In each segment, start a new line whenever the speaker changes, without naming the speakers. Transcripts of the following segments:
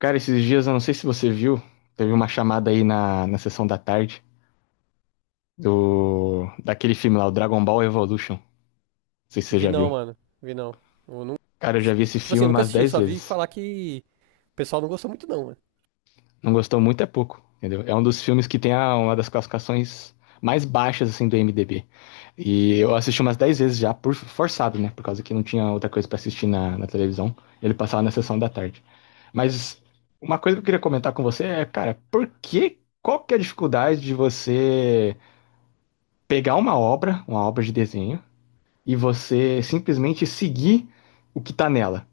Cara, esses dias, eu não sei se você viu, teve uma chamada aí na sessão da tarde do daquele filme lá, o Dragon Ball Evolution. Não sei se você
Vi
já
não,
viu.
mano. Vi não. Eu não...
Cara, eu já vi esse
Tipo assim,
filme
eu nunca
umas
assisti,
10
só vi
vezes.
falar que o pessoal não gostou muito não, mano.
Não gostou muito é pouco, entendeu? É um dos filmes que tem uma das classificações mais baixas, assim, do IMDb. E eu assisti umas 10 vezes já, por forçado, né? Por causa que não tinha outra coisa pra assistir na televisão. Ele passava na sessão da tarde. Mas uma coisa que eu queria comentar com você é, cara, por que... Qual que é a dificuldade de você pegar uma obra de desenho, e você simplesmente seguir o que tá nela,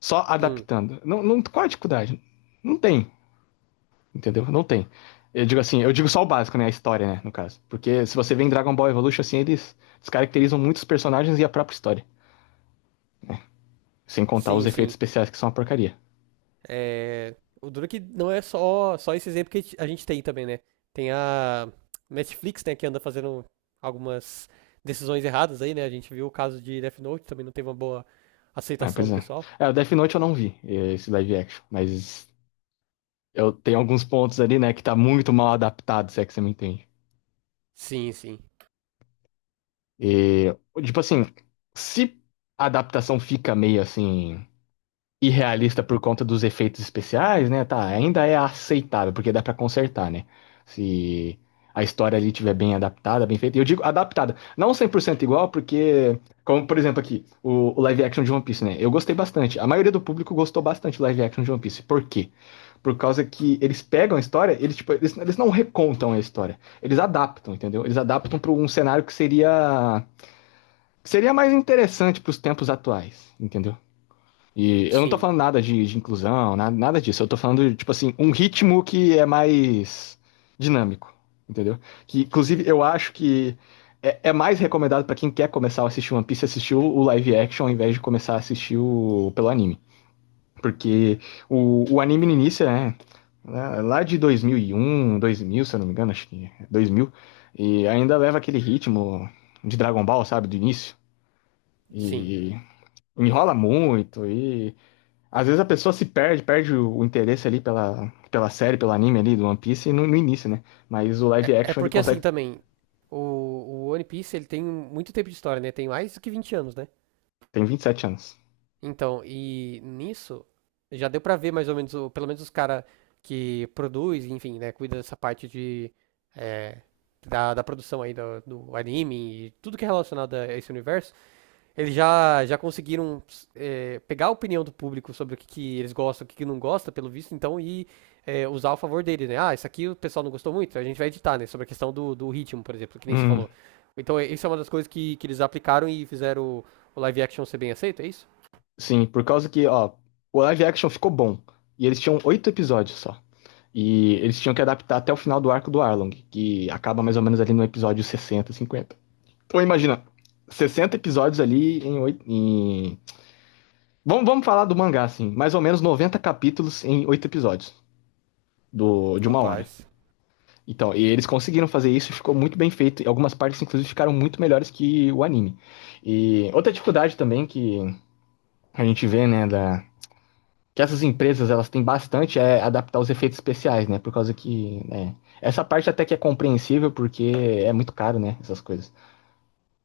só
Hum,
adaptando. Não, não, qual é a dificuldade? Não tem, entendeu? Não tem. Eu digo assim, eu digo só o básico, né? A história, né? No caso. Porque se você vê em Dragon Ball Evolution, assim, eles descaracterizam muitos personagens e a própria história. Sem contar os
sim,
efeitos
sim.
especiais que são uma porcaria.
É... O duro é que não é só esse exemplo que a gente tem também, né? Tem a Netflix, né, que anda fazendo algumas decisões erradas aí, né? A gente viu o caso de Death Note, também não teve uma boa
Ah,
aceitação
pois
do
é.
pessoal.
É, o Death Note eu não vi, esse live action. Mas eu tenho alguns pontos ali, né, que tá muito mal adaptado, se é que você me entende.
Sim, sim.
E, tipo assim, se a adaptação fica meio assim irrealista por conta dos efeitos especiais, né? Tá, ainda é aceitável, porque dá pra consertar, né? Se a história ali tiver bem adaptada, bem feita. E eu digo adaptada, não 100% igual, porque como por exemplo aqui, o live action de One Piece, né? Eu gostei bastante. A maioria do público gostou bastante do live action de One Piece. Por quê? Por causa que eles pegam a história, eles, tipo, eles não recontam a história, eles adaptam, entendeu? Eles adaptam para um cenário que seria mais interessante para os tempos atuais, entendeu? E eu não tô
Sim,
falando nada de inclusão, nada, nada disso. Eu tô falando, de, tipo assim, um ritmo que é mais dinâmico, entendeu? Que, inclusive, eu acho que é mais recomendado para quem quer começar a assistir One Piece assistir o live action ao invés de começar a assistir pelo anime. Porque o anime no início é né, lá de 2001, 2000, se eu não me engano, acho que é 2000, e ainda leva aquele ritmo de Dragon Ball, sabe, do início.
sim.
E enrola muito e às vezes a pessoa se perde, perde o interesse ali pela série, pelo anime ali do One Piece no início, né? Mas o
É,
live
é
action ele
porque assim
consegue.
também, o, o One Piece ele tem muito tempo de história, né? Tem mais do que 20 anos, né?
Tem 27 anos.
Então, e nisso já deu pra ver mais ou menos, o- pelo menos os cara que produz, enfim, né, cuida dessa parte de é, da produção aí do anime e tudo que é relacionado a esse universo, eles já conseguiram pegar a opinião do público sobre o que eles gostam, o que não gosta, pelo visto, então e usar ao favor dele, né? Ah, isso aqui o pessoal não gostou muito, a gente vai editar, né? Sobre a questão do ritmo, por exemplo, que nem você
Hum,
falou. Então, é- isso é uma das coisas que eles aplicaram e fizeram o live action ser bem aceito, é isso?
sim, por causa que, ó, o live action ficou bom. E eles tinham 8 episódios só. E eles tinham que adaptar até o final do arco do Arlong, que acaba mais ou menos ali no episódio 60, 50. Então imagina, 60 episódios ali em 8. Em... Vamos falar do mangá, assim. Mais ou menos 90 capítulos em 8 episódios de uma hora.
Rapaz.
Então, e eles conseguiram fazer isso, e ficou muito bem feito. E algumas partes, inclusive, ficaram muito melhores que o anime. E outra dificuldade também que a gente vê, né, que essas empresas elas têm bastante é adaptar os efeitos especiais, né? Por causa que, né, essa parte até que é compreensível porque é muito caro, né, essas coisas.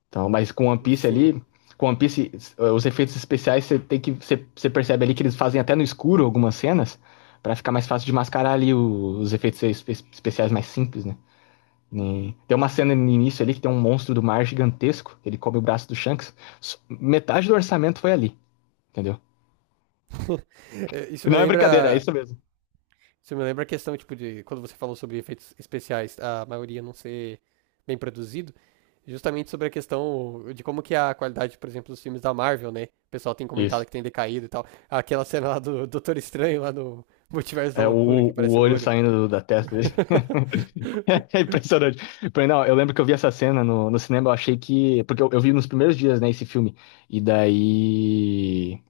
Então, mas com One Piece
Sim.
ali, com One Piece, os efeitos especiais você tem que você percebe ali que eles fazem até no escuro algumas cenas para ficar mais fácil de mascarar ali os efeitos especiais mais simples, né? E tem uma cena no início ali que tem um monstro do mar gigantesco, ele come o braço do Shanks. Metade do orçamento foi ali, entendeu?
Isso
E
me
não é brincadeira, é
lembra,
isso mesmo.
isso me lembra a questão, tipo, de quando você falou sobre efeitos especiais, a maioria não ser bem produzido, justamente sobre a questão de como que a qualidade, por exemplo, dos filmes da Marvel, né? O pessoal tem comentado
Isso.
que tem decaído e tal. Aquela cena lá do Doutor Estranho, lá no Multiverso da
É o,
Loucura, que
o
aparece o
olho
olho.
saindo da testa dele. É impressionante. Porém, não, eu lembro que eu vi essa cena no cinema, eu achei que. Porque eu vi nos primeiros dias, né, esse filme. E daí.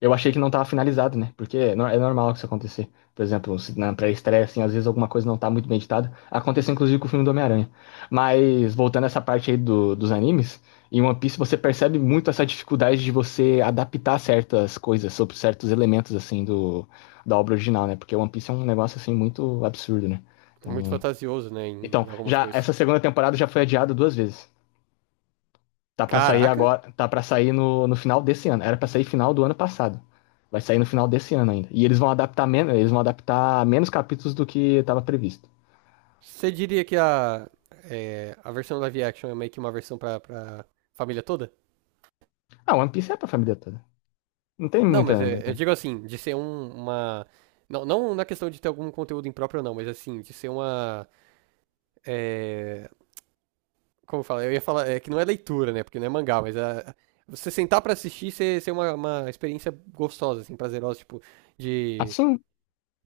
Eu achei que não tava finalizado, né? Porque é normal que isso acontecer. Por exemplo, se na pré-estreia, assim, às vezes alguma coisa não tá muito bem editada. Aconteceu inclusive com o filme do Homem-Aranha. Mas voltando a essa parte aí dos animes, em One Piece você percebe muito essa dificuldade de você adaptar certas coisas sobre certos elementos, assim, da obra original, né? Porque One Piece é um negócio, assim, muito absurdo, né?
Muito
Então,
fantasioso, né,
então,
em algumas
já
coisas.
essa segunda temporada já foi adiada duas vezes. Tá pra sair
Caraca!
agora, tá pra sair no final desse ano. Era pra sair final do ano passado. Vai sair no final desse ano ainda. E eles vão adaptar menos, eles vão adaptar menos capítulos do que estava previsto.
Você diria que a, a versão live action é meio que uma versão pra família toda?
Ah, One Piece é pra família toda. Não tem
Não, mas
muita,
é, eu
muita...
digo assim, de ser um- uma. Não, não na questão de ter algum conteúdo impróprio, não, mas assim, de ser uma. é, Como fala? Eu ia falar, é que não é leitura, né? Porque não é mangá, mas a- você sentar pra assistir ser uma experiência gostosa, assim, prazerosa, tipo, de.
Assim,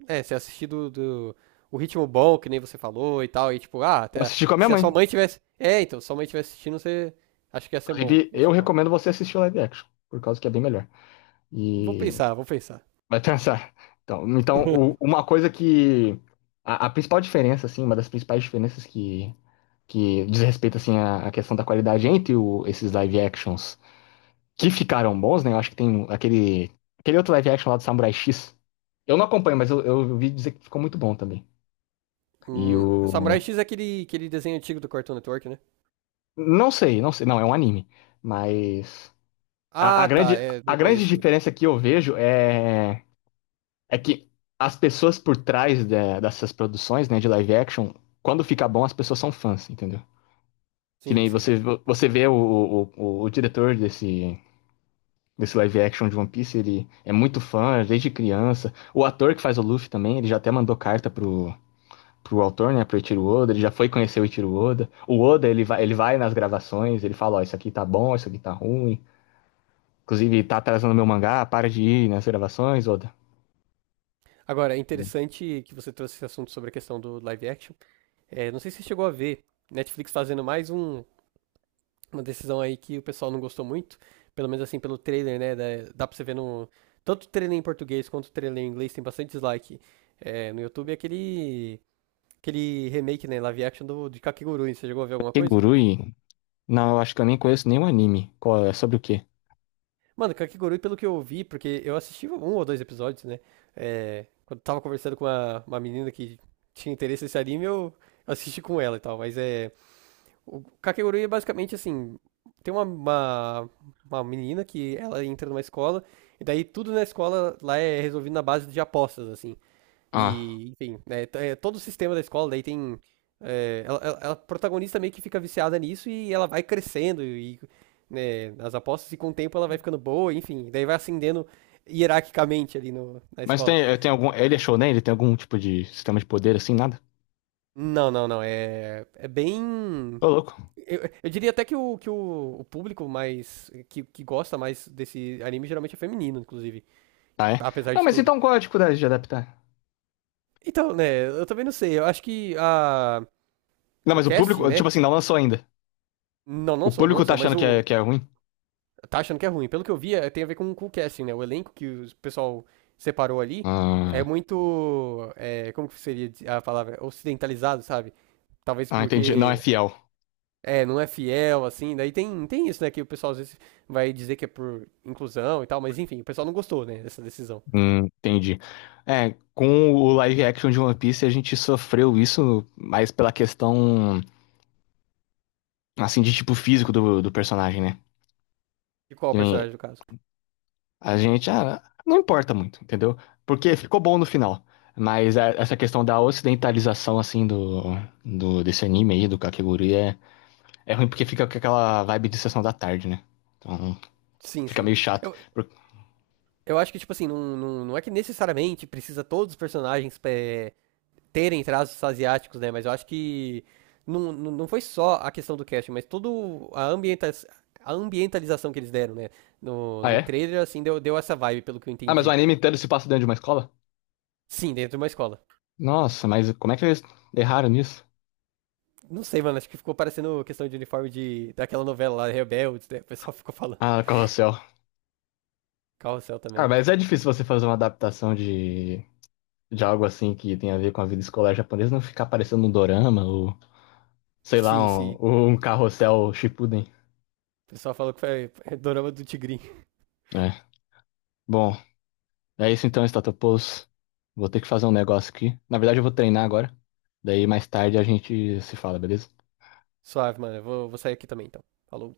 É, você assistir do, do- o ritmo bom, que nem você falou e tal, e tipo, ah,
eu
até-
assisti com a minha
se a sua
mãe.
mãe tivesse. É, então, se sua mãe tivesse assistindo, você. Acho que ia ser bom.
Inclusive,
Ia
eu
ser top.
recomendo você assistir o live action, por causa que é bem melhor.
Vou
E
pensar, vou pensar.
vai pensar. Então, uma coisa que a principal diferença, assim, uma das principais diferenças que diz respeito assim, à questão da qualidade entre esses live actions que ficaram bons, né? Eu acho que tem aquele, aquele outro live action lá do Samurai X. Eu não acompanho, mas eu ouvi dizer que ficou muito bom também. E
Samurai
o.
X é aquele, aquele desenho antigo do Cartoon Network, né?
Não sei, não sei. Não, é um anime. Mas. A
Ah, tá,
grande,
é,
a
não
grande
conheço muito.
diferença que eu vejo é que as pessoas por trás dessas produções, né, de live action, quando fica bom, as pessoas são fãs, entendeu? Que
Sim,
nem
sim.
você vê o diretor desse, live action de One Piece, ele é muito fã é desde criança. O ator que faz o Luffy também, ele já até mandou carta pro autor, né, pro Eiichiro Oda, ele já foi conhecer o Eiichiro Oda. O Oda, ele vai nas gravações, ele fala, ó, isso aqui tá bom, isso aqui tá ruim. Inclusive, tá atrasando meu mangá, para de ir nas gravações, Oda.
Agora, é interessante que você trouxe esse assunto sobre a questão do live action. É, não sei se você chegou a ver. Netflix fazendo mais um, uma decisão aí que o pessoal não gostou muito, pelo menos assim pelo trailer, né? Da, dá pra você ver no. Tanto o trailer em português quanto o trailer em inglês tem bastante dislike no YouTube. É aquele, aquele remake, né? Live action do, de Kakegurui. Você chegou a ver alguma coisa?
Kegurui? Não, eu acho que eu nem conheço nenhum anime. Qual é? Sobre o quê?
Mano, Kakegurui, pelo que eu vi, porque eu assisti um ou dois episódios, né? É, quando eu tava conversando com uma menina que tinha interesse nesse anime, eu assisti com ela e tal. Mas é. O Kakegurui é basicamente assim, tem uma menina que ela entra numa escola, e daí tudo na escola lá é resolvido na base de apostas, assim.
Ah,
E, enfim, né, t- é todo o sistema da escola, daí tem. Ela, ela- ela- a protagonista meio que fica viciada nisso e ela vai crescendo e né, nas apostas, e com o tempo ela vai ficando boa, enfim, daí vai ascendendo hierarquicamente ali no, na
mas
escola.
tem, tem algum... Ele é shonen? Ele tem algum tipo de sistema de poder assim? Nada?
Não, não, não. É, é bem.
Ô, louco.
Eu diria até o público mais. Que gosta mais desse anime geralmente é feminino, inclusive.
Ah, é?
Apesar
Não,
de
mas
tudo.
então qual é a dificuldade de adaptar?
Então, né, eu também não sei. Eu acho que a,
Não,
o
mas o
casting,
público,
né?
tipo assim, não lançou ainda.
Não, não
O
sou, não
público tá
sou, mas
achando
o.
que é ruim?
Tá achando que é ruim. Pelo que eu vi, é- tem a ver com o casting, né? O elenco que o pessoal separou ali é
Ah,
muito. É, como que seria a palavra? Ocidentalizado, sabe? Talvez
ah, entendi. Não é
porque
fiel.
É, não é fiel, assim. Daí tem, tem isso, né? Que o pessoal às vezes vai dizer que é por inclusão e tal, mas enfim, o pessoal não gostou, né, dessa decisão.
Entendi. É, com o live action de One Piece a gente sofreu isso mais pela questão, assim, de tipo físico do personagem, né?
De qual
Que nem
personagem do caso?
a gente, ah, não importa muito, entendeu? Porque ficou bom no final. Mas essa questão da ocidentalização, assim, do desse anime aí, do Kakegurui, é ruim porque fica com aquela vibe de sessão da tarde, né? Então
Sim,
fica
sim.
meio chato.
Eu, eu acho que, tipo assim, não, não, não é que necessariamente precisa todos os personagens terem traços asiáticos, né? Mas eu acho que não, não foi só a questão do casting, mas toda a, ambienta, a ambientalização que eles deram, né? No,
Ah,
no
é?
trailer, assim, deu, deu essa vibe, pelo que eu
Ah, mas o
entendi.
anime inteiro se passa dentro de uma escola?
Sim, dentro de uma escola.
Nossa, mas como é que eles erraram nisso?
Não sei, mano, acho que ficou parecendo questão de uniforme de daquela novela lá, Rebeldes, né? O pessoal ficou falando.
Ah, Carrossel.
Carrossel
Ah,
também.
mas é difícil você fazer uma adaptação de algo assim que tem a ver com a vida escolar japonesa, não ficar parecendo um dorama ou, sei lá,
Sim, sim.
um Carrossel Shippuden.
O pessoal falou que foi dorama do Tigrinho.
É. Bom, é isso então, Statopoulos. Vou ter que fazer um negócio aqui. Na verdade, eu vou treinar agora. Daí mais tarde a gente se fala, beleza?
Suave, mano. Eu vou, vou sair aqui também, então. Falou.